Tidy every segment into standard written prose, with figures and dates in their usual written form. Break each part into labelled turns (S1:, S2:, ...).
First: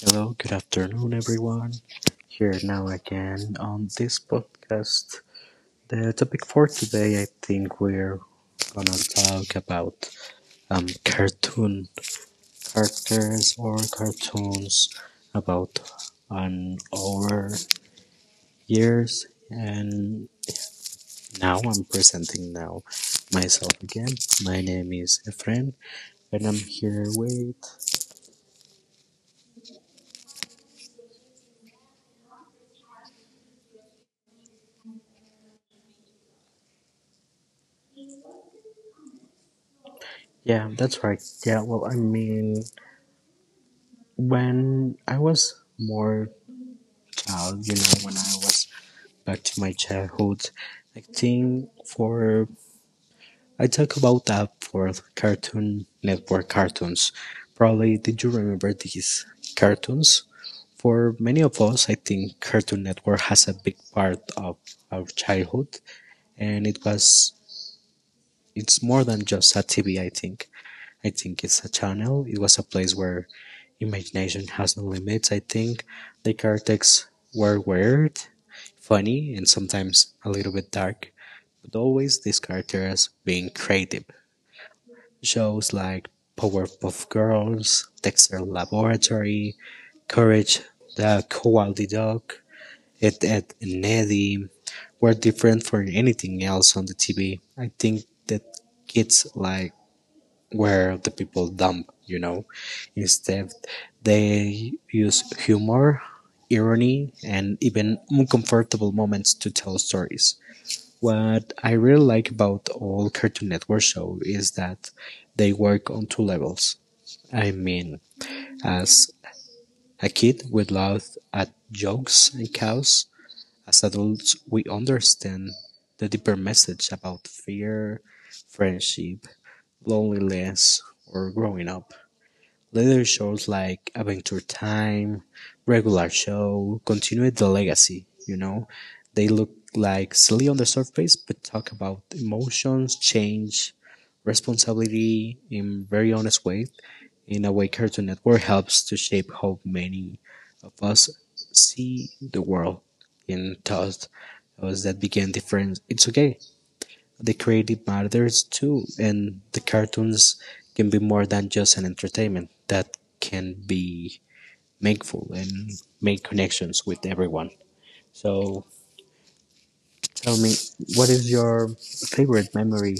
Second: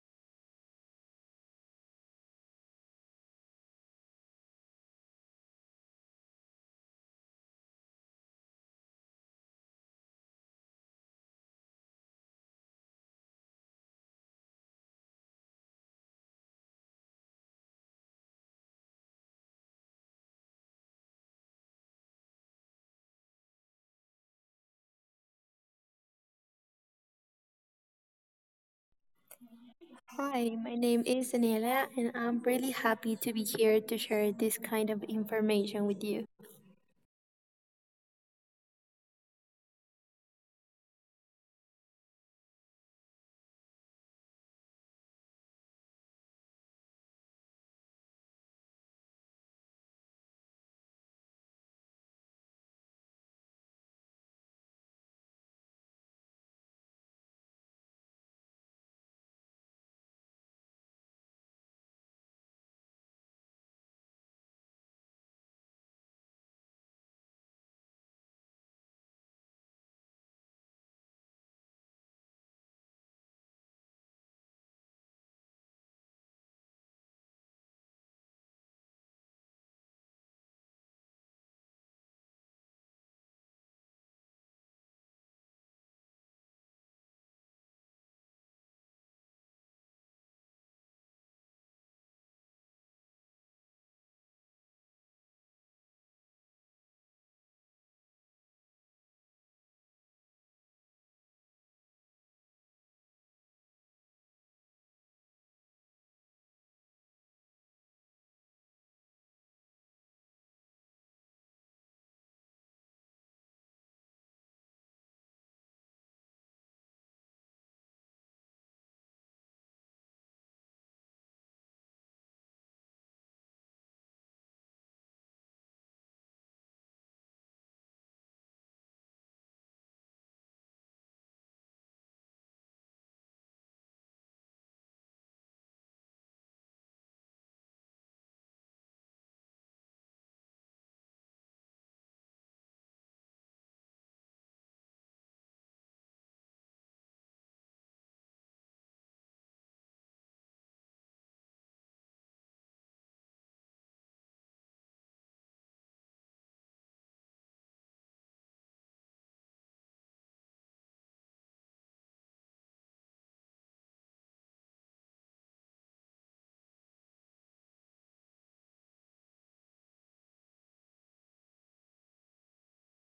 S1: Hello, good afternoon, everyone. Here now again on this podcast. The topic for today, I think we're gonna talk about cartoon characters or cartoons about on our years. And now I'm presenting now myself again. My name is Efren, and I'm here with
S2: Hi, my name is Daniela, and I'm really happy to be here to share this kind of information with you.
S1: yeah, that's right. Yeah, well, I mean, when I was more when I was back to my childhood, I think for I talk about that for Cartoon Network cartoons. Probably, did you remember these cartoons? For many of us, I think Cartoon Network has a big part of our childhood, and it's more than just a TV. I think it's a channel. It was a place where imagination has no limits. I think the characters were weird, funny, and sometimes a little bit dark, but always these characters being creative. Shows like Powerpuff Girls, Dexter Laboratory, Courage the Cowardly Dog, Ed, Ed and Eddie were different from anything else on the TV. I think that kids like where the people dump, Instead, they use humor, irony, and even uncomfortable moments to tell stories. What I really like about all Cartoon Network show is that they work on two levels. I mean, as a kid, we laugh at jokes and cows. As adults, we understand the deeper message about fear, friendship, loneliness, or growing up. Later shows like Adventure Time, regular show, continued the legacy, They look like silly on the surface, but talk about emotions, change, responsibility in very honest way. In a way, Cartoon Network helps to shape how many of us see the world and taught us that began difference. It's okay the creative matters too, and the cartoons can be more than just an entertainment. That can be meaningful and make connections with everyone. So tell me, what is your favorite memory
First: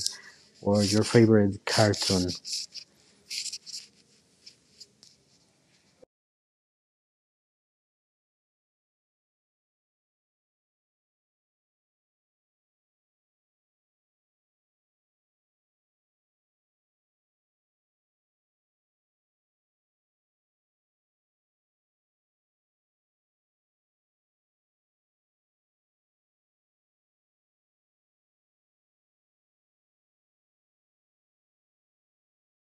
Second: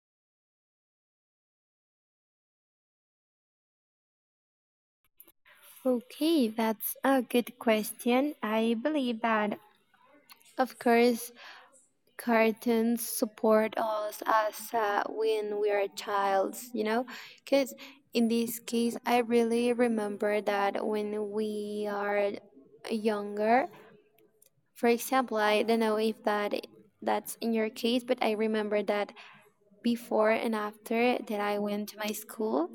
S1: or your favorite cartoon?
S2: Okay, that's a good question. I believe that, of course, cartoons support us as when we are childs, you know, because in this case, I really remember that when we are younger, for example, I don't know if that's in your case, but I remember that before and after that I went to my school,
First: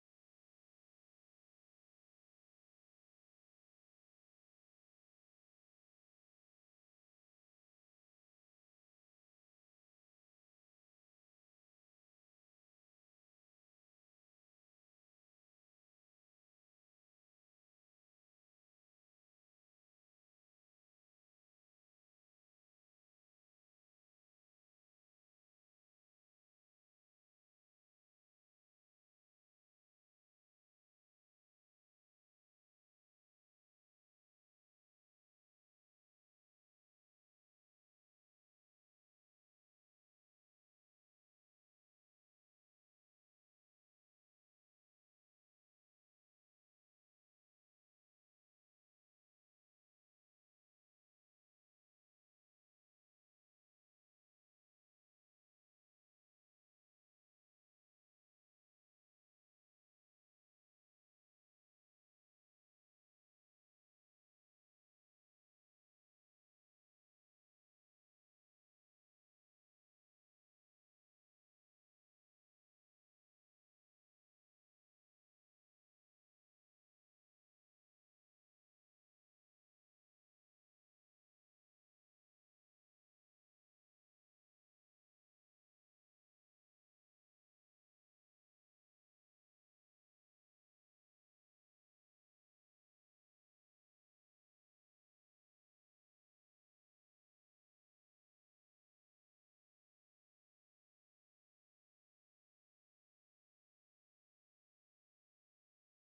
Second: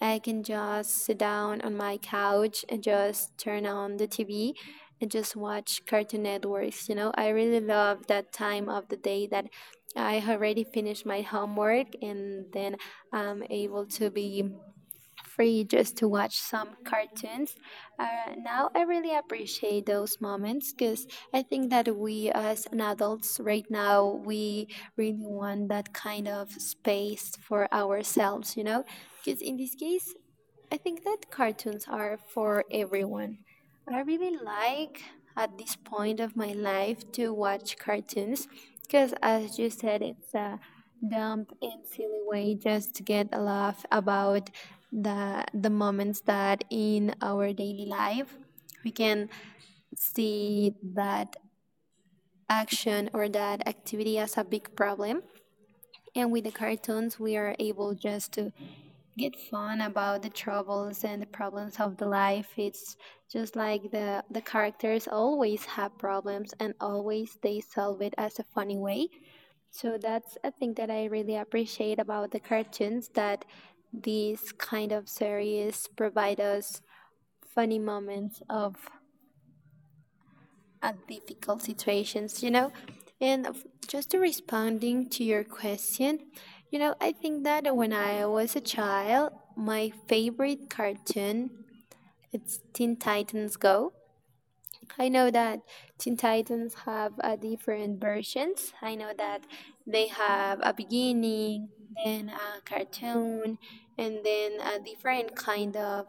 S2: I can just sit down on my couch and just turn on the TV and just watch Cartoon Networks. You know, I really love that time of the day that I already finished my homework and then I'm able to be free just to watch some cartoons. Now I really appreciate those moments because I think that we as an adults right now we really want that kind of space for ourselves, you know. Because in this case, I think that cartoons are for everyone. I really like at this point of my life to watch cartoons because, as you said, it's a dumb and silly way just to get a laugh about the moments that in our daily life we can see that action or that activity as a big problem, and with the cartoons we are able just to get fun about the troubles and the problems of the life. It's just like the characters always have problems and always they solve it as a funny way. So that's a thing that I really appreciate about the cartoons, that these kind of series provide us funny moments of at difficult situations, you know? Just to responding to your question, you know, I think that when I was a child, my favorite cartoon it's Teen Titans Go. I know that Teen Titans have different versions. I know that they have a beginning, then a cartoon, and then a different kind of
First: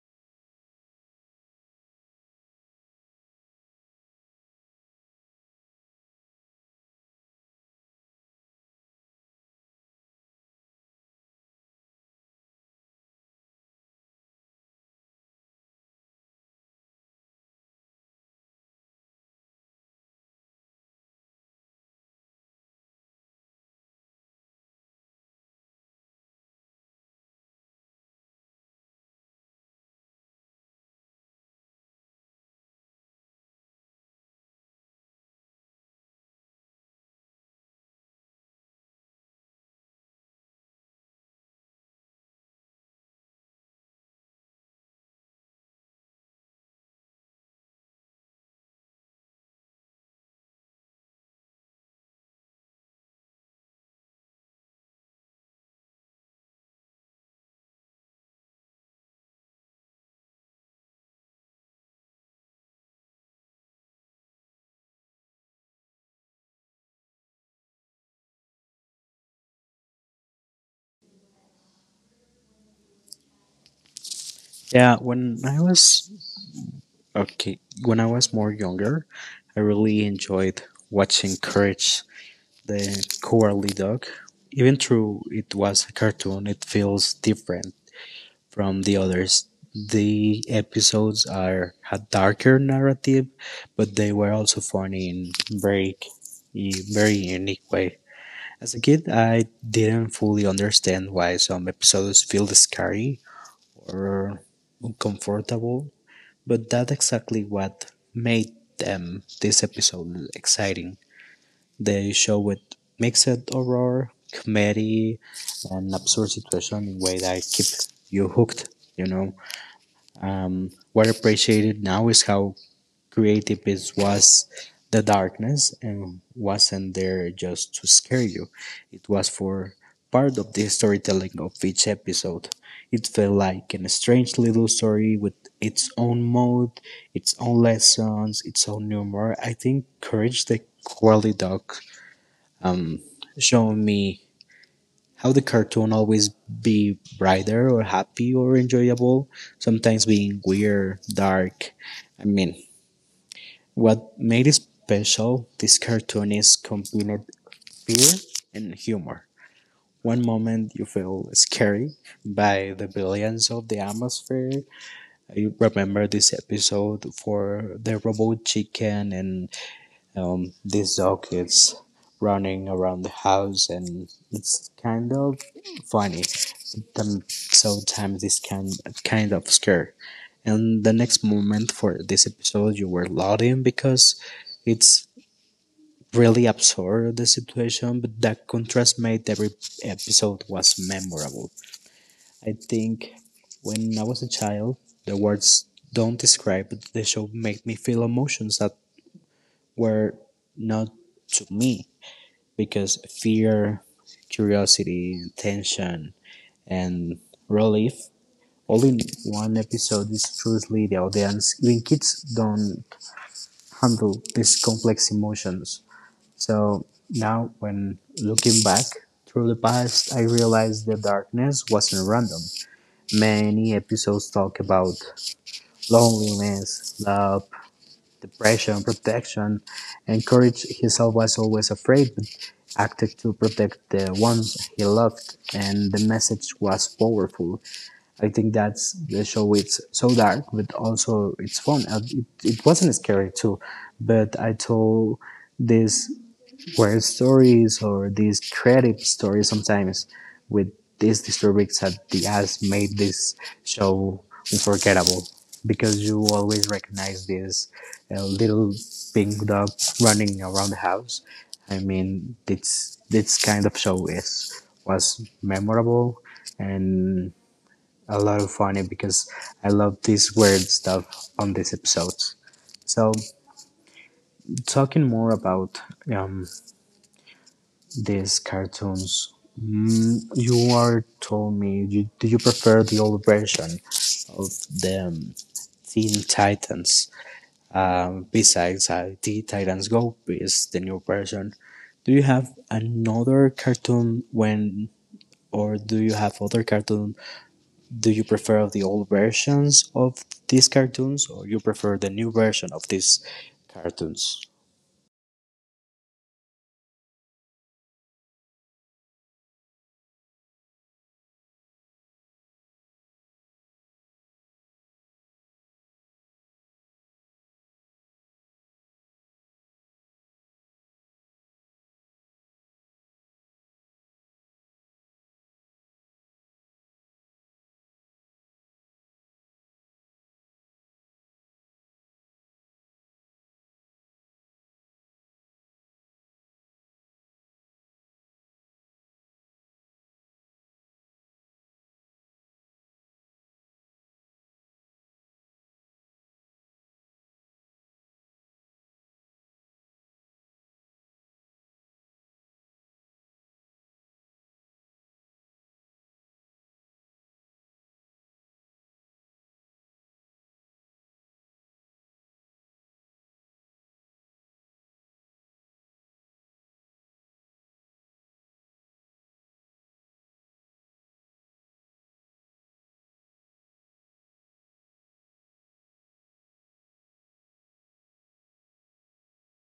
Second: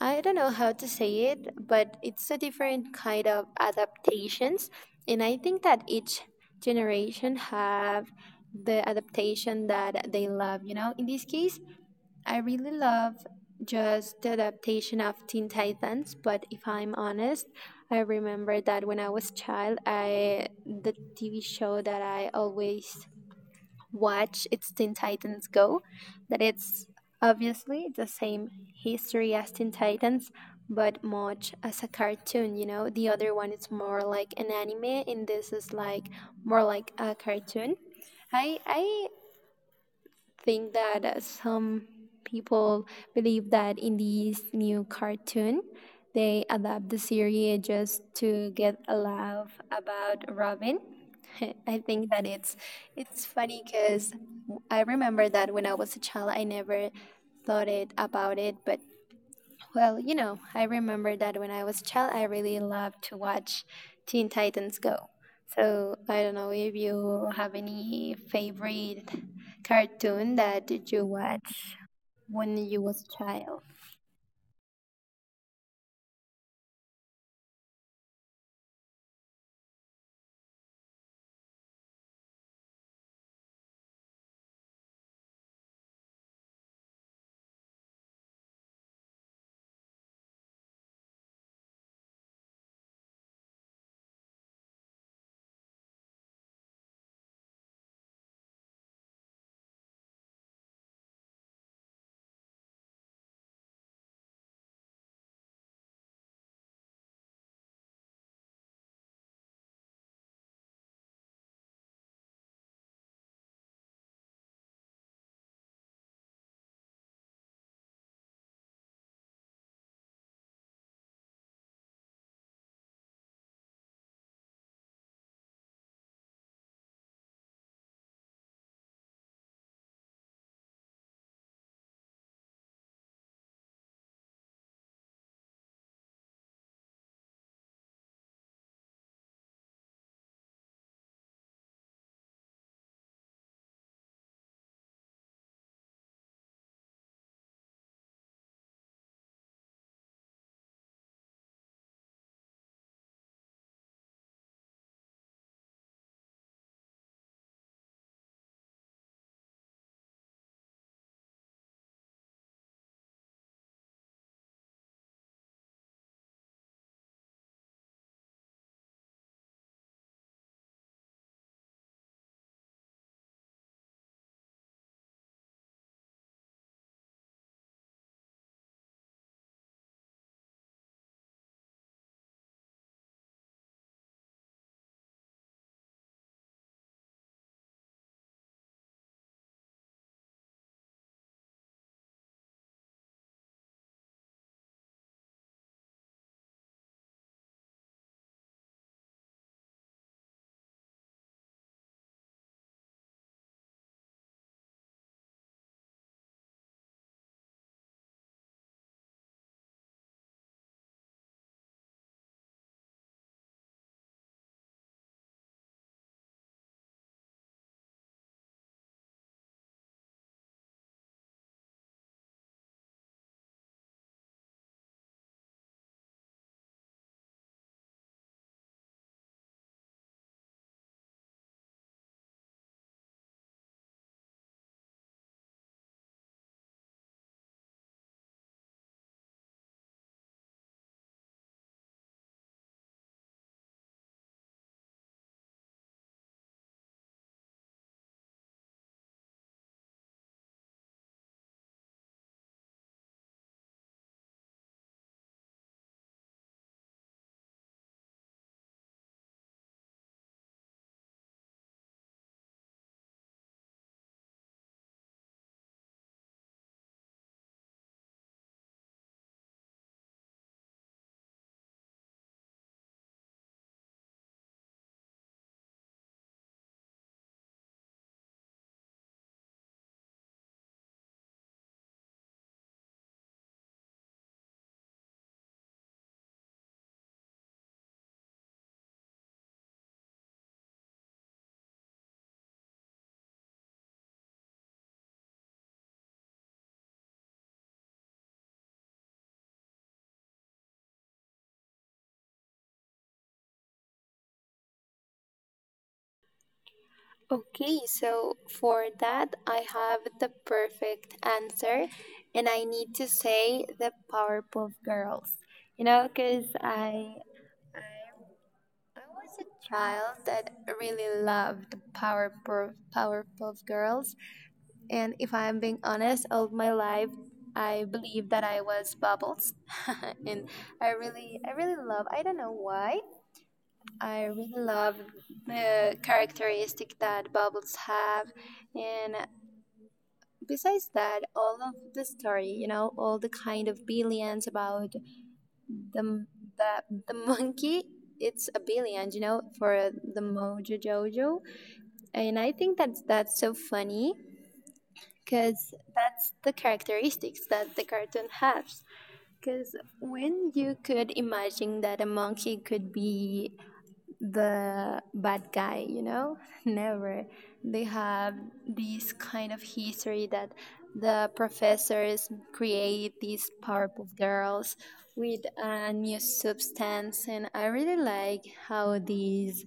S2: I don't know how to say it, but it's a different kind of adaptations, and I think that each generation have the adaptation that they love. You know, in this case, I really love just the adaptation of Teen Titans. But if I'm honest, I remember that when I was child, I the TV show that I always watch its Teen Titans Go, that it's obviously the same history as Teen Titans, but much as a cartoon, you know. The other one is more like an anime and this is like more like a cartoon. I think that some people believe that in this new cartoon, they adapt the series just to get a laugh about Robin. I think that it's funny because I remember that when I was a child, I never thought it about it, but well, you know, I remember that when I was a child, I really loved to watch Teen Titans Go. So I don't know if you have any favorite cartoon that you watch when you was a child.
S1: Yeah, when I was okay, when I was more younger, I really enjoyed watching Courage the Cowardly Dog. Even though it was a cartoon, it feels different from the others. The episodes are had darker narrative, but they were also funny in very very unique way. As a kid, I didn't fully understand why some episodes feel scary or uncomfortable, but that's exactly what made them this episode exciting. They show it mixed horror, comedy, and absurd situation in a way that keep you hooked, What I appreciated now is how creative it was the darkness and wasn't there just to scare you. It was for part of the storytelling of each episode. It felt like a strange little story with its own mode, its own lessons, its own humor. I think Courage the Cowardly Dog um, showed me how the cartoon always be brighter or happy or enjoyable, sometimes being weird, dark. I mean, what made it special, this cartoon is combined fear and humor. One moment you feel scary by the brilliance of the atmosphere. I remember this episode for the robot chicken and this dog is running around the house and it's kind of funny them sometimes this can kind of scare, and the next moment for this episode, you were laughing because it's really absurd the situation, but that contrast made every episode was memorable. I think when I was a child, the words don't describe but the show made me feel emotions that were not to me because fear, curiosity, tension, and relief only one episode is truly the audience. Even kids don't handle these complex emotions. So now, when looking back through the past, I realized the darkness wasn't random. Many episodes talk about loneliness, love, depression, protection, and courage. Himself was always afraid, but acted to protect the ones he loved, and the message was powerful. I think that's the show. It's so dark, but also it's fun. It wasn't scary too, but I told these weird stories or these creative stories sometimes with these disturbings that the has made this show unforgettable because you always recognize this little pink dog running around the house. I mean, this kind of show is was memorable and a lot of funny because I love this weird stuff on these episodes. So, talking more about um, these cartoons, mm, you are told me, you, do you prefer the old version of the Teen Titans? Besides Teen Titans Go is the new version. Do you have another cartoon when, or do you have other cartoon do you prefer the old versions of these cartoons or you prefer the new version of these cartoons?
S2: Okay, so for that, I have the perfect answer, and I need to say the Powerpuff Girls. You know, because I I was a child that really loved Powerpuff Girls, and if I'm being honest, all my life I believed that I was Bubbles, and I really love. I don't know why. I really love the characteristic that Bubbles have, and besides that, all of the story, you know, all the kind of billions about the the, the monkey it's a billion, you know, for the Mojo Jojo. And I think that's so funny because that's the characteristics that the cartoon has, because when you could imagine that a monkey could be the bad guy, you know? Never they have this kind of history, that the professors create these Powerpuff Girls with a new substance, and I really like how these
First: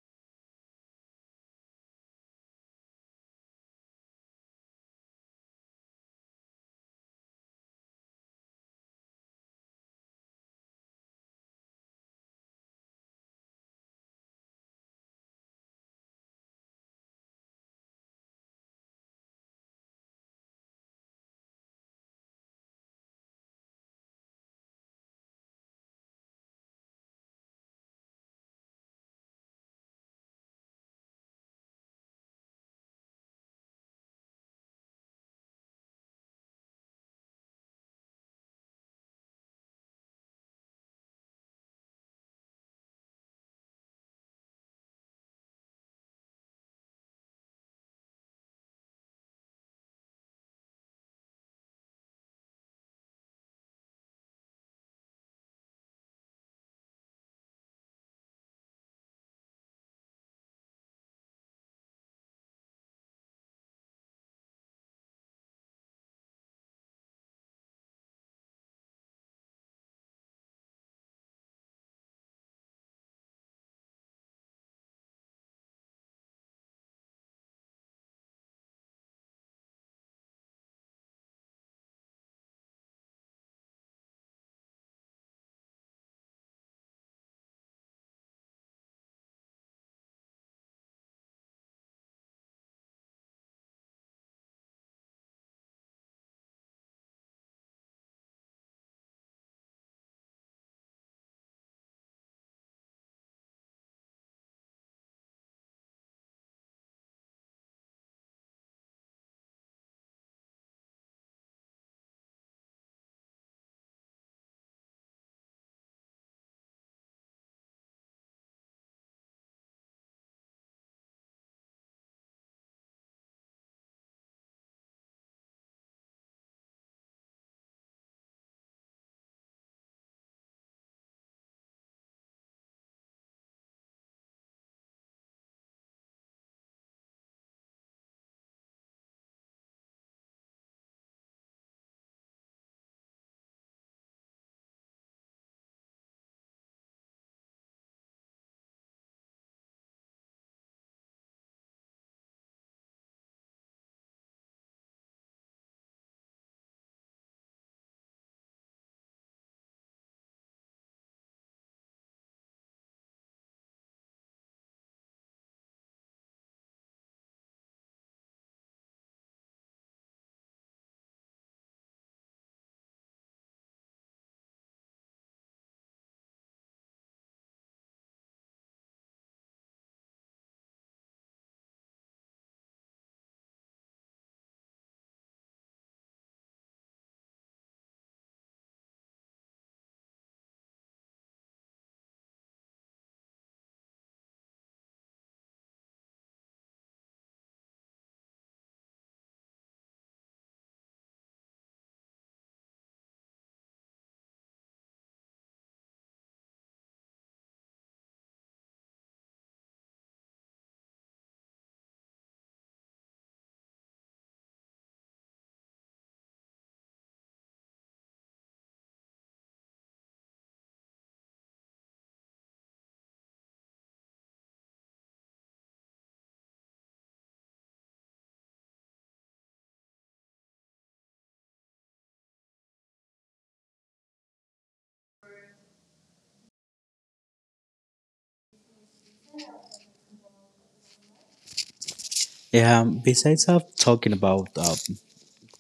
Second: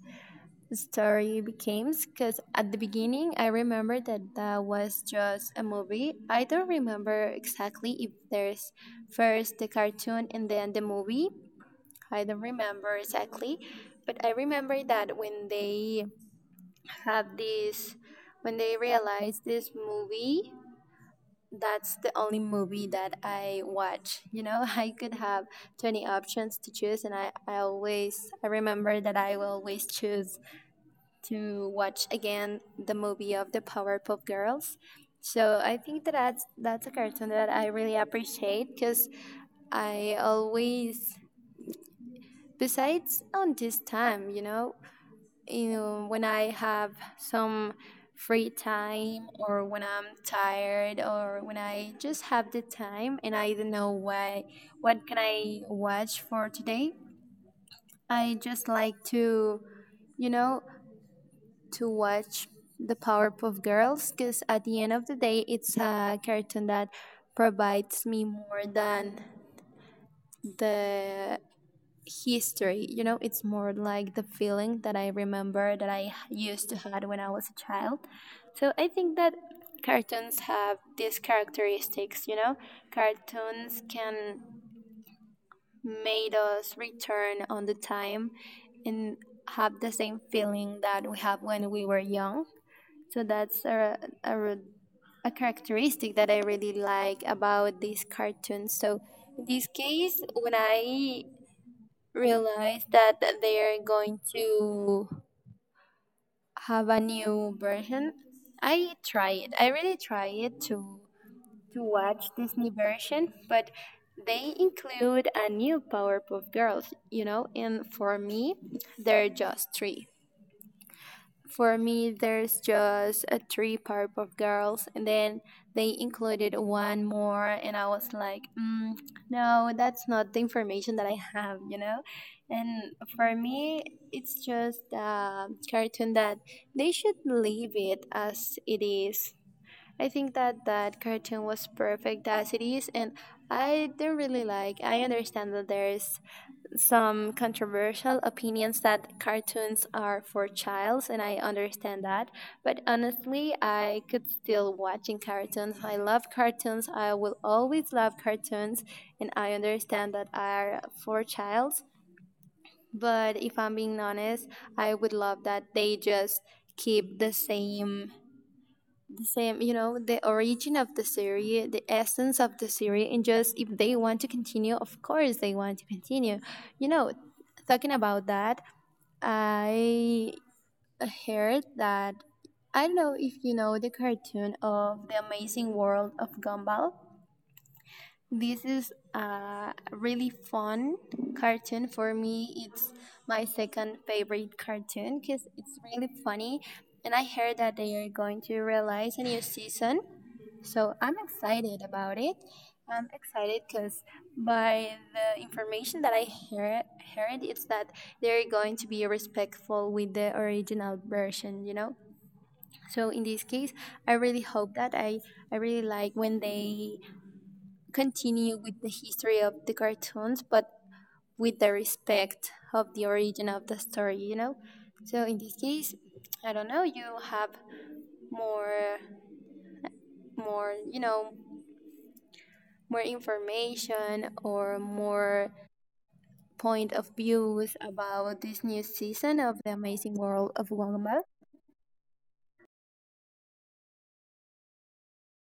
S2: story became, because at the beginning I remember that that was just a movie. I don't remember exactly if there's first the cartoon and then the movie. I don't remember exactly, but I remember that when they have this, when they realize this movie, that's the only movie that I watch. You know, I could have 20 options to choose, and I always, I remember that I will always choose to watch again the movie of the Powerpuff Girls. So I think that that's a cartoon that I really appreciate because I always, besides on this time, you know, when I have some free time or when I'm tired or when I just have the time and I don't know why, what can I watch for today, I just like to, you know, to watch the Powerpuff Girls because at the end of the day, it's a cartoon that provides me more than the history. You know, it's more like the feeling that I remember that I used to had when I was a child. So I think that cartoons have these characteristics. You know, cartoons can made us return on the time and have the same feeling that we have when we were young. So that's a, a characteristic that I really like about these cartoons. So in this case, when I realized that they are going to have a new version, I tried. I really tried to watch this new version, but they include a new Powerpuff Girls, you know, and for me, they're just three. For me, there's just a three part of Girls, and then they included one more, and I was like, mm, no, that's not the information that I have, you know. And for me, it's just a cartoon that they should leave it as it is. I think that that cartoon was perfect as it is, and I don't really like. I understand that there's some controversial opinions that cartoons are for childs, and I understand that, but honestly I could still watching cartoons. I love cartoons, I will always love cartoons, and I understand that are for childs, but if I'm being honest, I would love that they just keep the same, you know, the origin of the series, the essence of the series, and just if they want to continue, of course they want to continue, you know. Talking about that, I heard that I don't know if you know the cartoon of the Amazing World of Gumball. This is a really fun cartoon. For me, it's my second favorite cartoon because it's really funny. And I heard that they are going to release a new season. So I'm excited about it. I'm excited because by the information that heard, it's that they're going to be respectful with the original version, you know? So in this case, I really hope that I really like when they continue with the history of the cartoons, but with the respect of the origin of the story, you know? So in this case, I don't know, you have more, more, you know, more information or more point of views about this new season of The Amazing World of Gumball.
S1: Yeah, besides of talking about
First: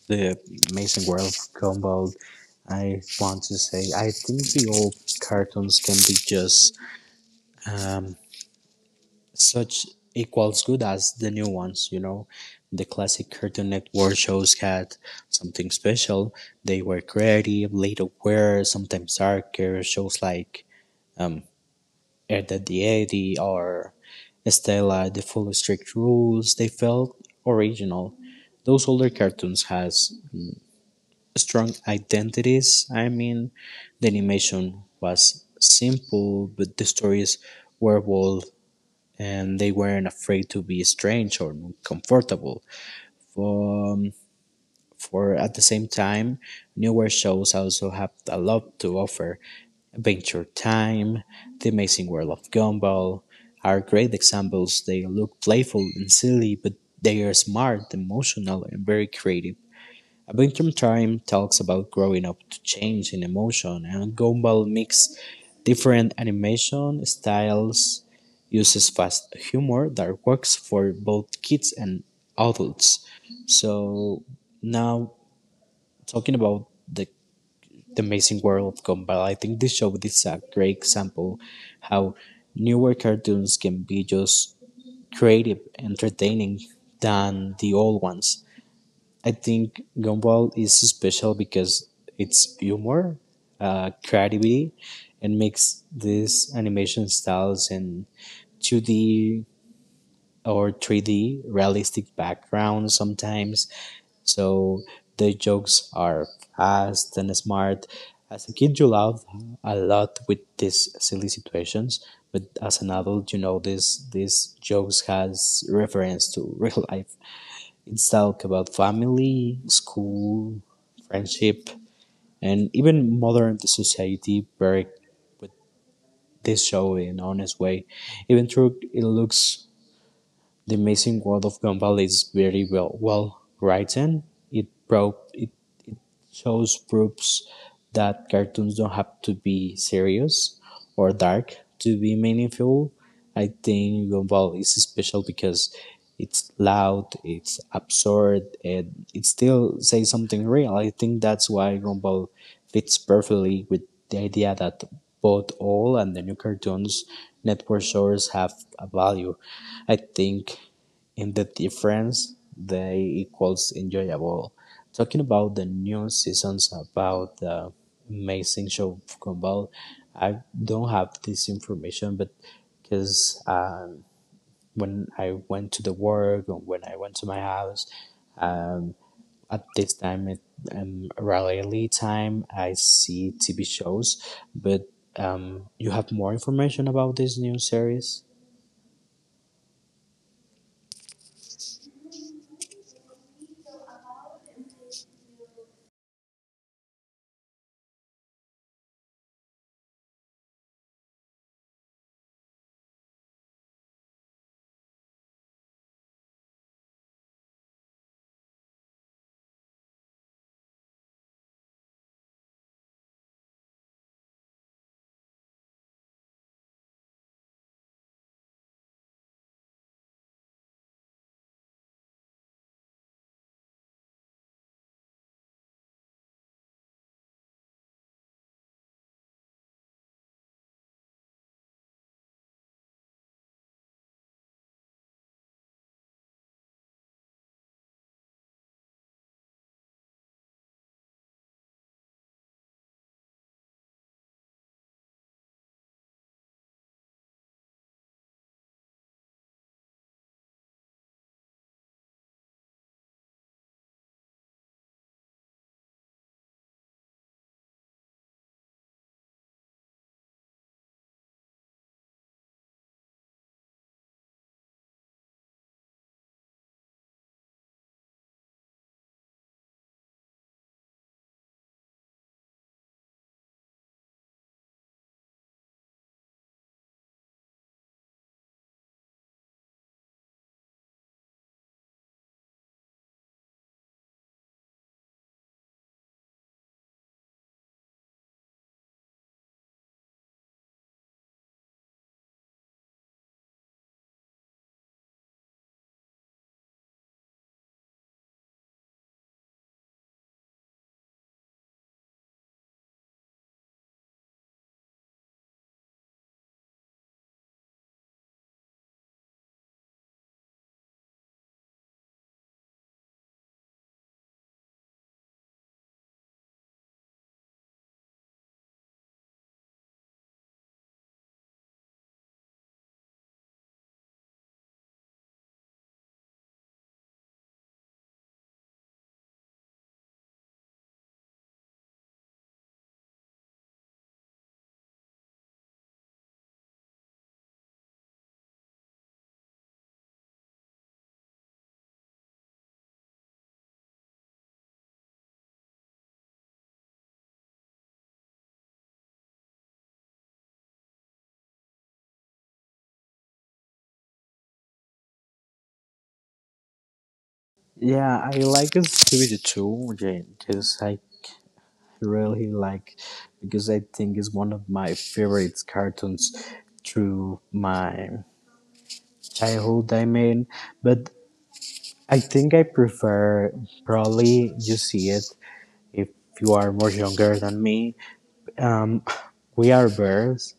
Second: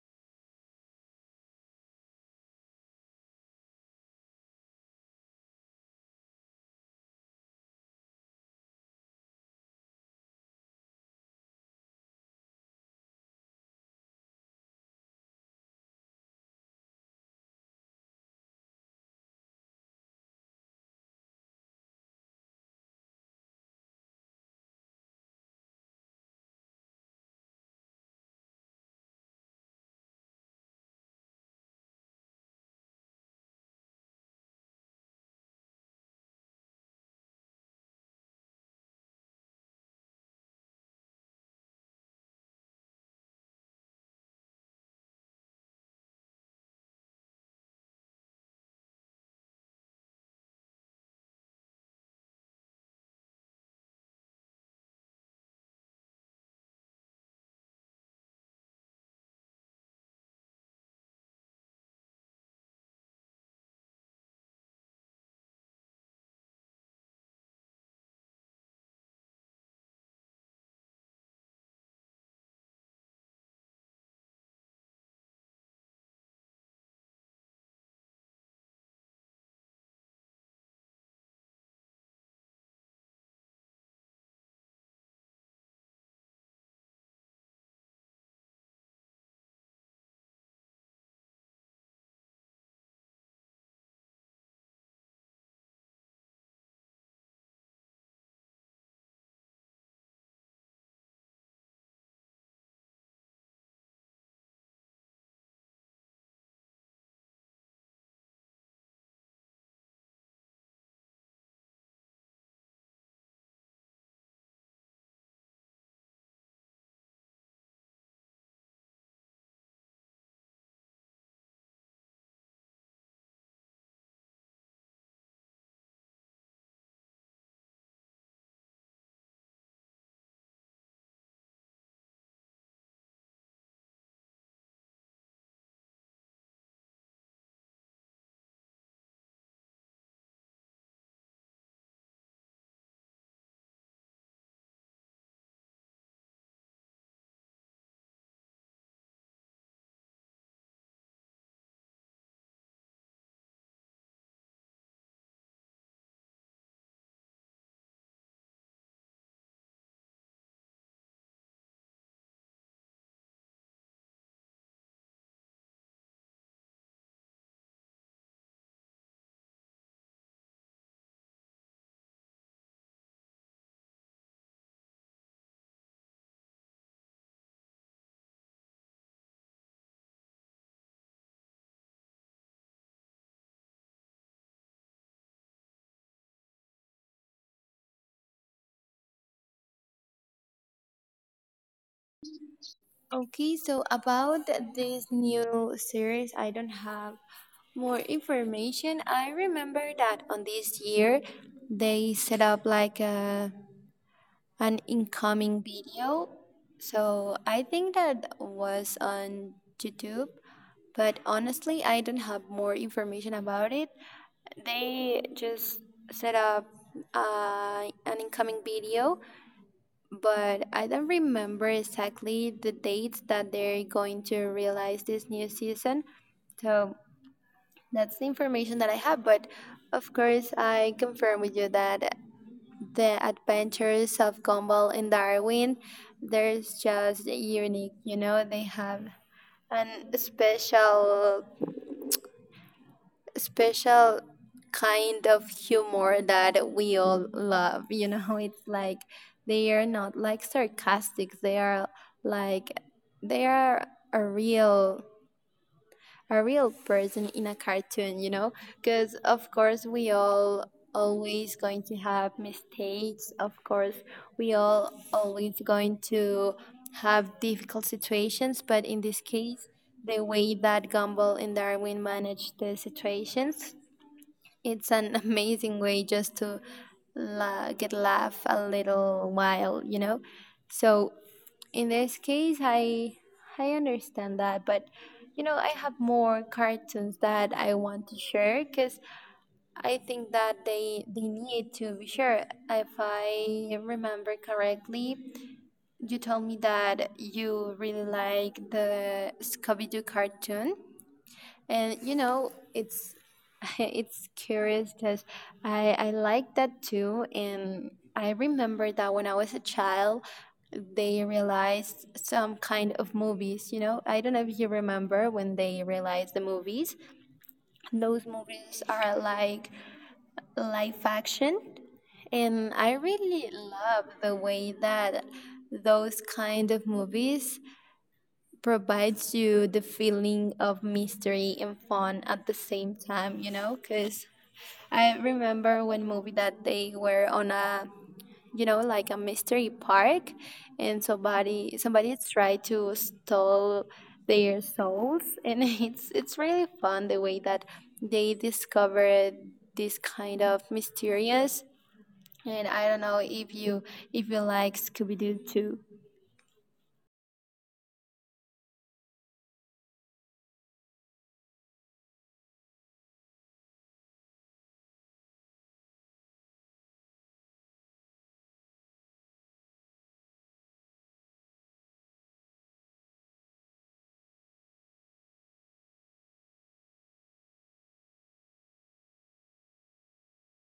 S1: the Amazing World of Gumball, I want to say I think the old cartoons can be just um, such equals good as the new ones, you know. The classic Cartoon Network shows had something special. They were creative, laid aware, sometimes darker. Shows like um. and that the eighty are still the full strict rules. They felt original. Those older cartoons has strong identities. I mean, the animation was simple, but the stories were bold, and they weren't afraid to be strange or uncomfortable. For for at the same time, newer shows also have a lot to offer. Adventure Time, The Amazing World of Gumball are great examples. They look playful and silly, but they are smart, emotional, and very creative. Adventure Time talks about growing up to change in emotion, and Gumball mix different animation styles, uses fast humor that works for both kids and adults. So now talking about the Amazing World of Gumball. I think this show is a great example how newer cartoons can be just creative, entertaining than the old ones. I think Gumball is special because it's humor, creativity, and makes these animation styles and 2D or 3D realistic background sometimes. So the jokes are fast and smart. As a kid, you laugh a lot with these silly situations, but as an adult, you know this these jokes has reference to real life. It's talk about family, school, friendship, and even modern society. Very with this show in honest way, even though it looks the amazing world of Gumball is very well written. It shows proofs that cartoons don't have to be serious or dark to be meaningful. I think Gumball is special because it's loud, it's absurd, and it still says something real. I think that's why Gumball fits perfectly with the idea that both old and the new cartoons network shows have a value. I think in the difference they equals enjoyable talking about the new seasons about the amazing show of Gumball I don't have this information but because when I went to the work or when I went to my house um, at this time it, around early time I see TV shows but you have more information about this new series.
S2: Okay, so about this new series, I don't have more information. I remember that on this year they set up like an incoming video. So I think that was on YouTube, but honestly, I don't have more information about it. They just set up an incoming video, but I don't remember exactly the dates that they're going to realize this new season. So that's the information that I have. But of course, I confirm with you that the adventures of Gumball and Darwin, there's just unique. You know, they have an special special kind of humor that we all love. You know, it's like they are not like sarcastic. They are like they are a real a real person in a cartoon. You know, because of course we all always going to have mistakes. Of course, we all always going to have difficult situations. But in this case. The way that Gumball and Darwin managed the situations it's an amazing way just to get laugh a little while, you know. So in this case, i understand that, but you know, I have more cartoons that I want to share because I think that they need to be shared. If I remember correctly, you told me that you really like the Scooby-Doo cartoon, and you know, it's it's curious because I like that too, and I remember that when I was a child, they realized some kind of movies. You know, I don't know if you remember when they realized the movies. Those movies are like live action, and I really love the way that those kind of movies provides you the feeling of mystery and fun at the same time, you know? Because I remember one movie that they were on a, like a mystery park, and somebody tried to steal their souls, and it's really fun the way that they discovered this kind of mysterious. And I don't know if you like Scooby Doo too.
S1: Yeah, I like his Speed too. Yeah, just like really like because I think it's one of my favorite cartoons through my childhood. I mean, but I think I prefer probably you see it if you are more younger than me. Um, we are birds.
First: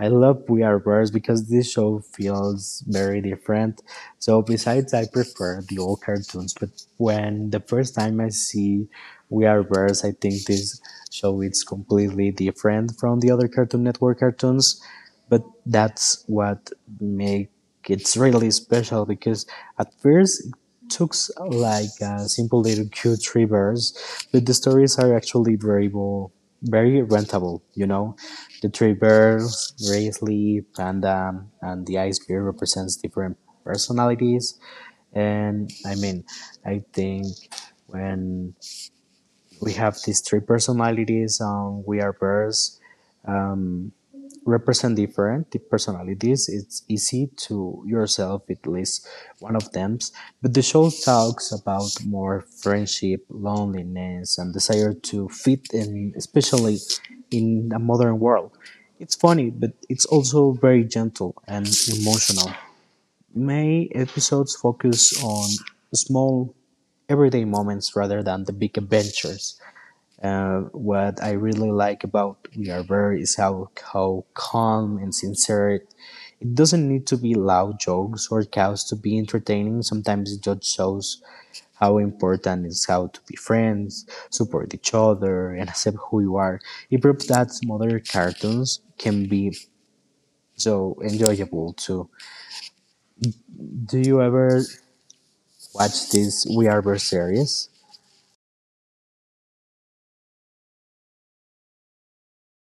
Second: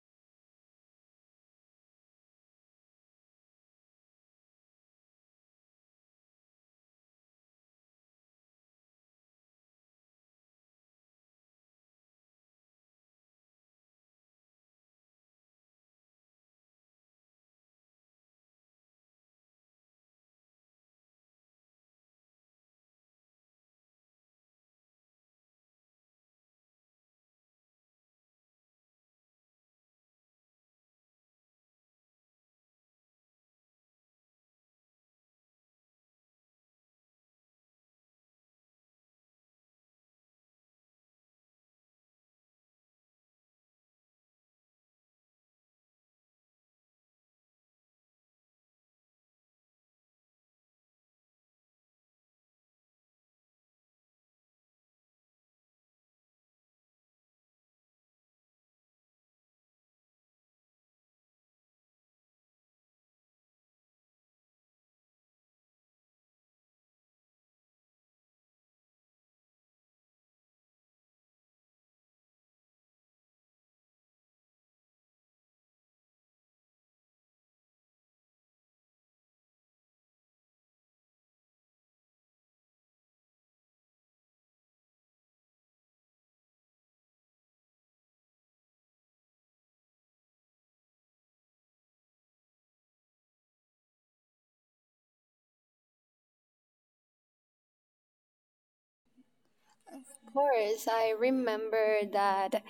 S1: I love We Are Birds because this show feels very different. So besides, I prefer the old cartoons, but when the first time I see We Are Birds, I think this show is completely different from the other Cartoon Network cartoons. But that's what make it's really special because at first looks like simple little cute rivers, but the stories are actually very, very rentable. You know, the three bears, Raisley, Panda, and the ice bear represents different personalities. And I mean, I think when we have these three personalities, we are bears represent different personalities. It's easy to yourself at least one of them. But the show talks about more friendship, loneliness, and desire to fit in, especially in a modern world. It's funny, but it's also very gentle and emotional. Many episodes focus on small everyday moments rather than the big adventures. Uh, what I really like about We Are Bird is how calm and sincere it. Doesn't need to be loud jokes or cows to be entertaining. Sometimes it just shows how important is how to be friends, support each other, and accept who you are. It proves that modern cartoons can be so enjoyable too. Do you ever watch this We Are Bird series?
S2: Of course, I remember that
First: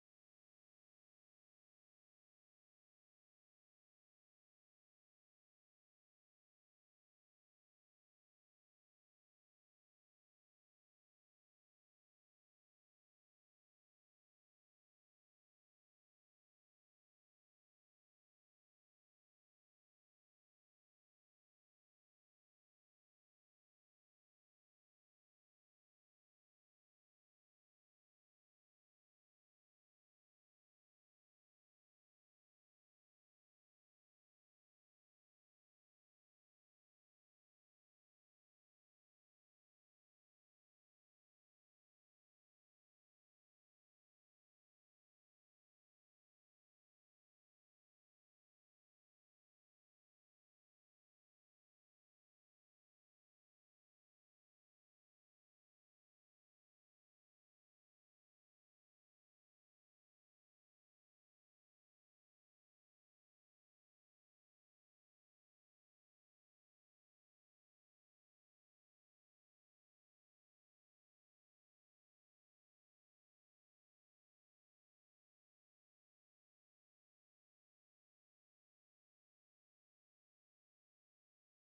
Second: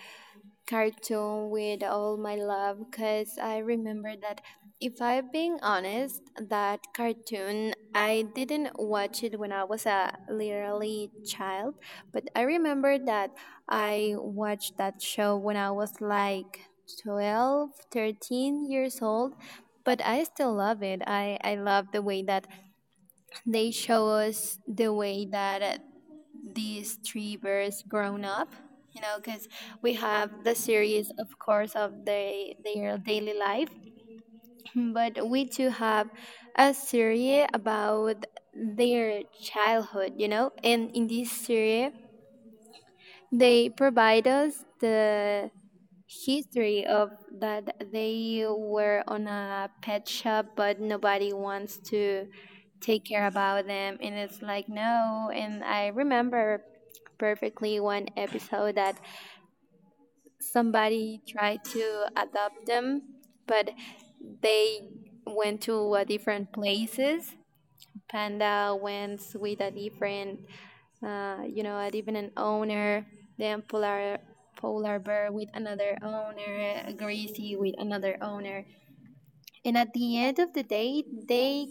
S2: cartoon with all my love, because I remember that, if I'm being honest, that cartoon I didn't watch it when I was a literally child, but I remember that I watched that show when I was like 12, 13 years old. But I still love it. I love the way that they show us the way that these three birds grown up, you know, because we have the series, of course, of the, their daily life, but we too have a series about their childhood, you know. And in this series, they provide us the history of that they were on a pet shop, but nobody wants to take care about them. And it's like no. And I remember perfectly one episode that somebody tried to adopt them, but they went to a different places. Panda went with a different and even an owner, then polar bear with another owner, a greasy with another owner, and at the end of the day, they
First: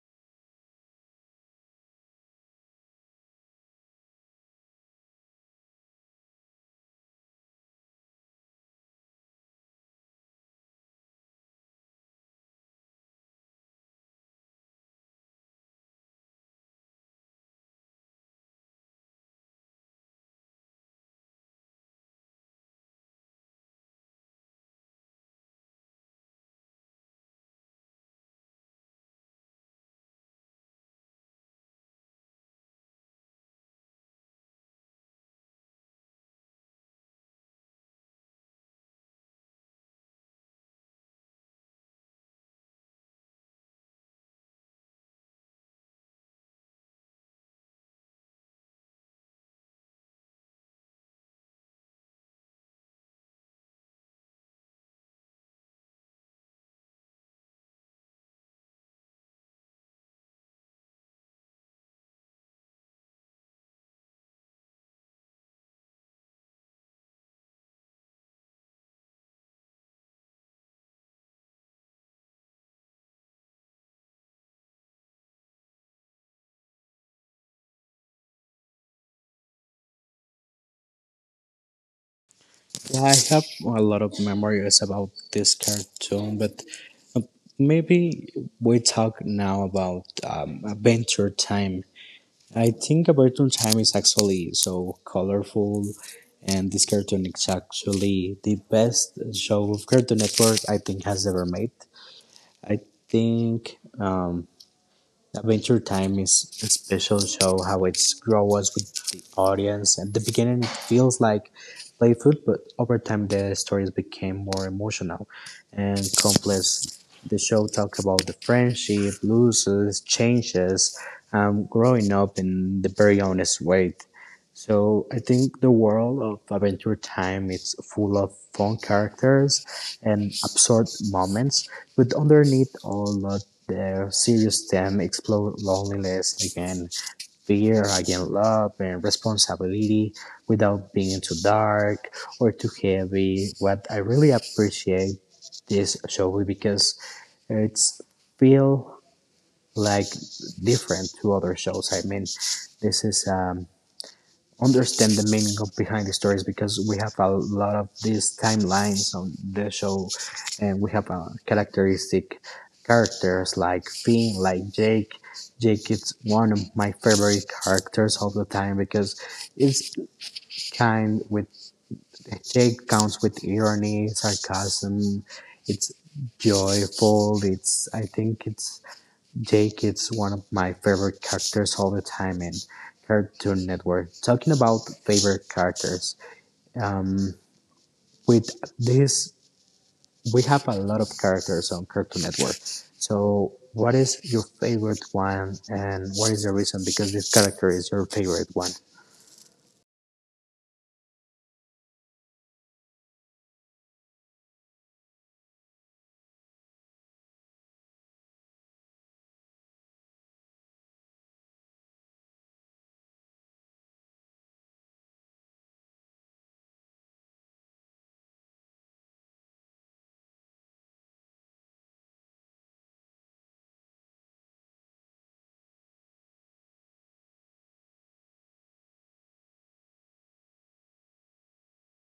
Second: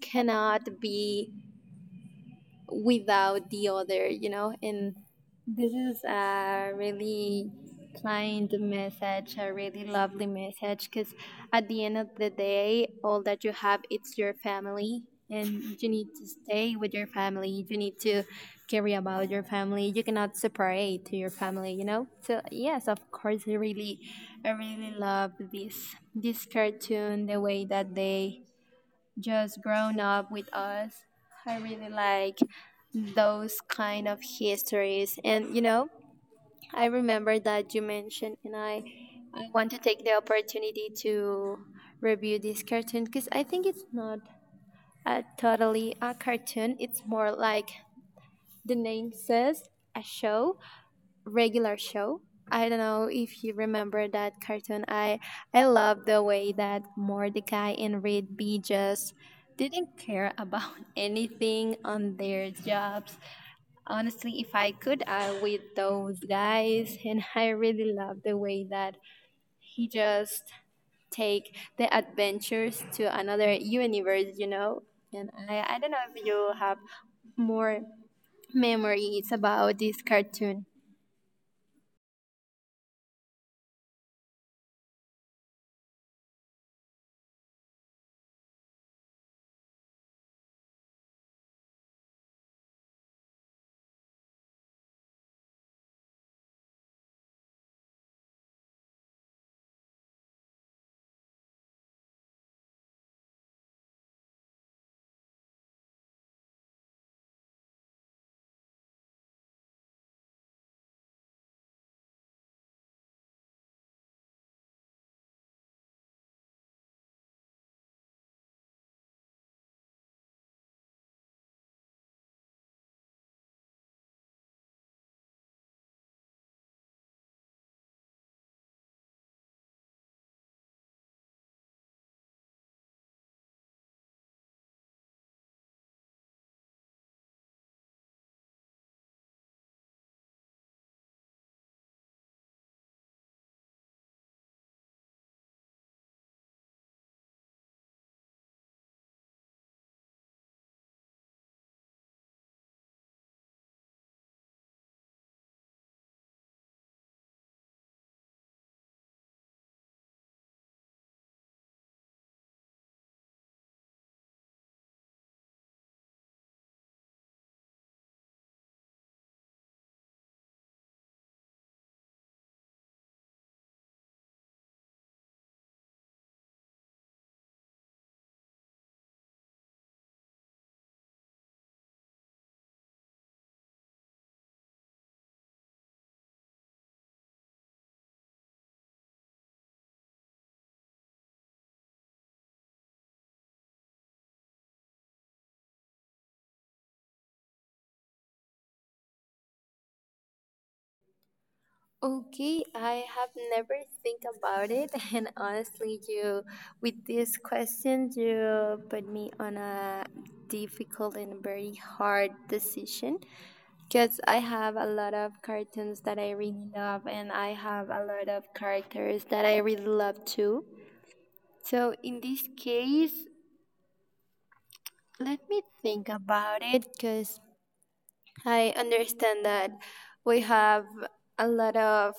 S2: cannot be without the other, you know? And this is a really kind message, a really lovely message, because at the end of the day, all that you have it's your family. And you need to stay with your family. You need to carry about your family. You cannot separate to your family, you know. So yes, of course, I really love this cartoon. The way that they just grown up with us. I really like those kind of histories. And you know, I remember that you mentioned, and I want to take the opportunity to review this cartoon, because I think it's not a, totally a cartoon, it's more like the name says, a show, regular show. I don't know if you remember that cartoon. I love the way that Mordecai and Rigby just didn't care about anything on their jobs. Honestly, if I could, I would those guys, and I really love the way that he just take the adventures to another universe. You know, and I don't know if you have more memories about this cartoon.
S1: Well, I have a lot of memories about this cartoon, but uh, maybe we talk now about Adventure Time. I think Adventure Time is actually so colorful, and this cartoon is actually the best show of Cartoon Network I think has ever made. I think. Adventure Time is a special show how it grows with the audience. At the beginning, it feels like playful, but over time, the stories became more emotional and complex. The show talks about the friendship, losses, changes, growing up in the very honest way. So I think the world of Adventure Time is full of fun characters and absurd moments but underneath all of their serious them explore loneliness again, fear, again love and responsibility without being too dark or too heavy. What I really appreciate this show is because it's feel like different to other shows. I mean, this is understand the meaning of behind the stories because we have a lot of these timelines on the show and we have a characteristic characters like Finn, like Jake. Jake is one of my favorite characters of the time because it's kind with Jake counts with irony, sarcasm, it's joyful, it's I think it's Jake is one of my favorite characters all the time in Cartoon Network. Talking about favorite characters, um, with this, we have a lot of characters on Cartoon Network. So, what is your favorite one, and what is the reason? Because this character is your favorite one.
S2: Okay, I have never think about it, and honestly, you, with this question, you put me on a difficult and very hard decision, because I have a lot of cartoons that I really love, and I have a lot of characters that I really love too. So in this case, let me think about it, because I understand that we have a lot of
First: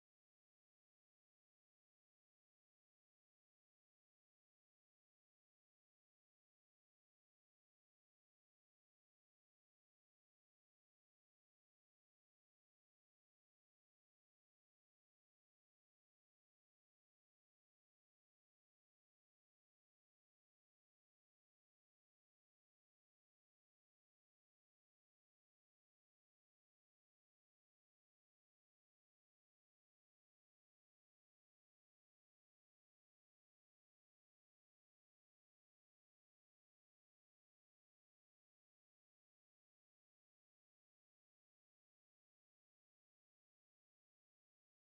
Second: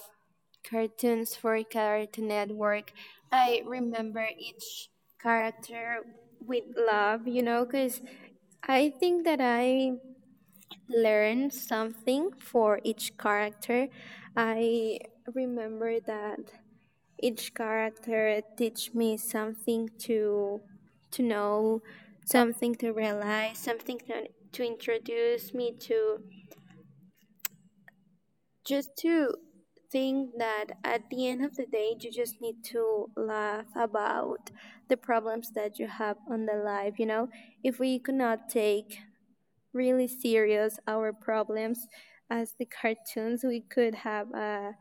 S2: cartoons for Cartoon Network. I remember each character with love, you know, because I think that I learned something for each character. I remember that each character teach me something to know, something to realize, something to introduce me to, just to think that at the end of the day you just need to laugh about the problems that you have on the life, you know. If we cannot take really serious our problems as the cartoons, we could have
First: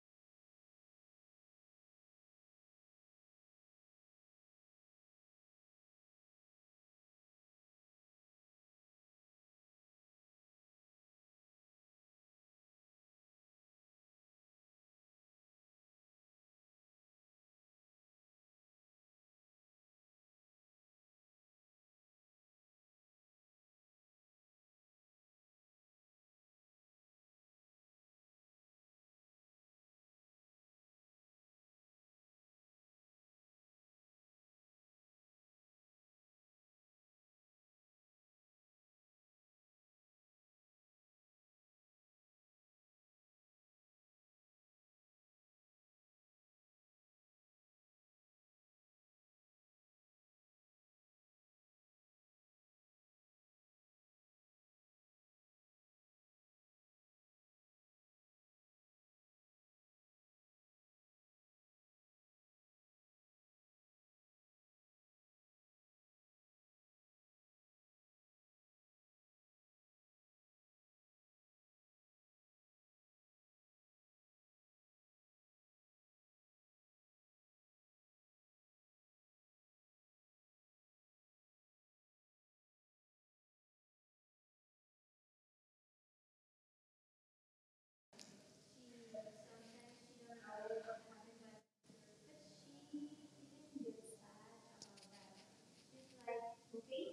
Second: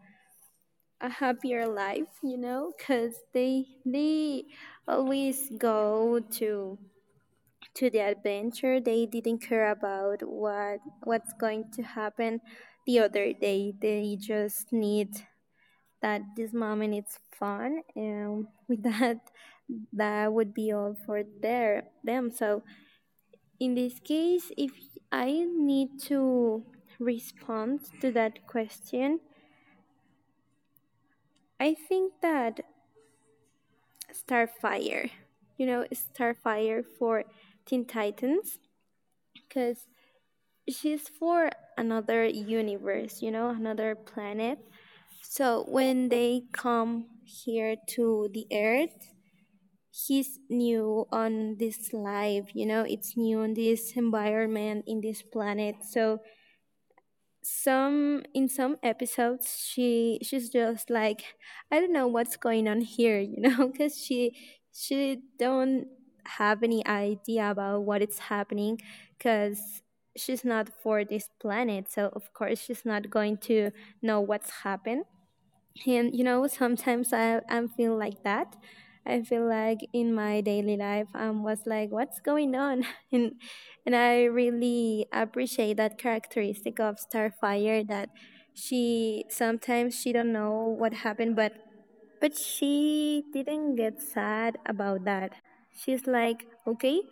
S2: a happier life, you know, because they always go to the adventure. They didn't care about what's going to happen the other day. They just need that this moment it's fun. And with that, that would be all for their them. So in this case, if I need to respond to that question, I think that Starfire, you know, Starfire for Teen Titans, because she's for another universe, you know, another planet. So when they come here to the Earth, he's new on this life, you know, it's new on this environment in this planet. So some, in some episodes, she's just like, I don't know what's going on here, you know. Because she don't have any idea about what is happening, because she's not for this planet, so of course she's not going to know what's happened. And you know, sometimes I feel like that, I feel like in my daily life I, was like, what's going on? and and I really appreciate that characteristic of Starfire, that she sometimes she don't know what happened, but she didn't get sad about that. She's like, okay,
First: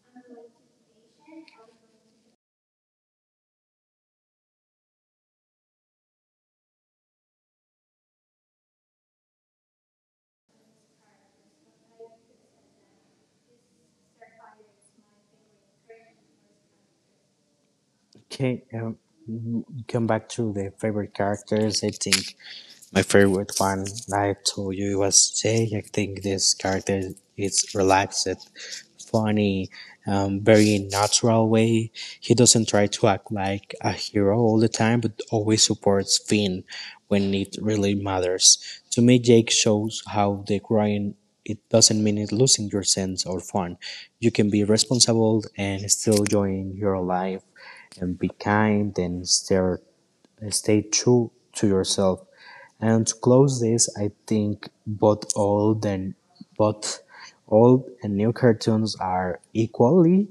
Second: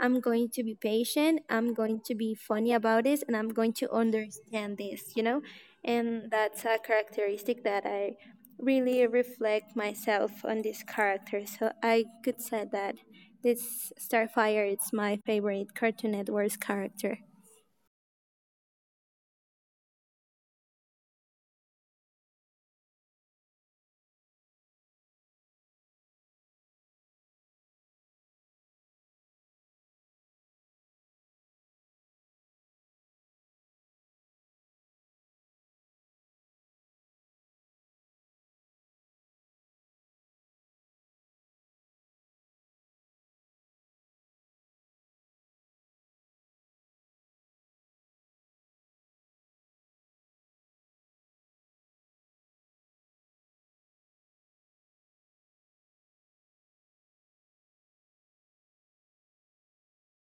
S2: I'm going to be patient. I'm going to be funny about this, and I'm going to understand this, you know? And that's a characteristic that I really reflect myself on this character. So I could say that this Starfire is my favorite Cartoon Network's character.
S1: Okay, come back to the favorite characters. I think my favorite one, I told you, was Jay. I think this character is relaxed, funny, very natural way. He doesn't try to act like a hero all the time, but always supports Finn when it really matters. To me, Jake shows how the crying it doesn't mean it losing your sense or fun. You can be responsible and still join your life and be kind and stay true to yourself and to close this, I think both old and new cartoons are equally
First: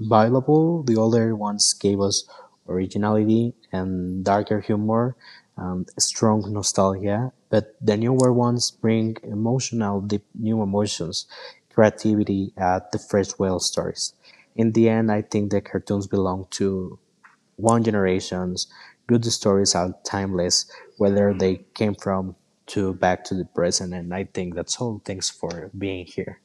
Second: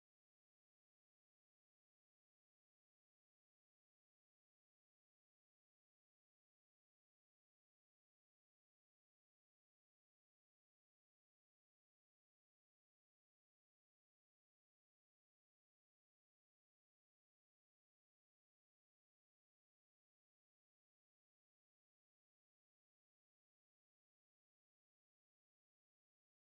S1: valuable. The older ones gave us originality and darker humor and strong nostalgia, but the newer ones bring emotional, deep new emotions, creativity at the fresh well stories. In the end, I think the cartoons belong to long generations. Good stories are timeless, whether they came from to back to the present. And I think that's all. Thanks for being here.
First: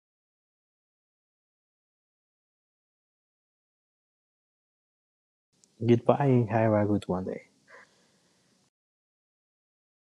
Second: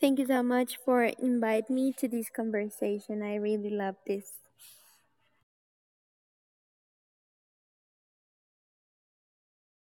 S2: Thank you so much for inviting me to this conversation. I really love this.
S1: Goodbye and have a good one day.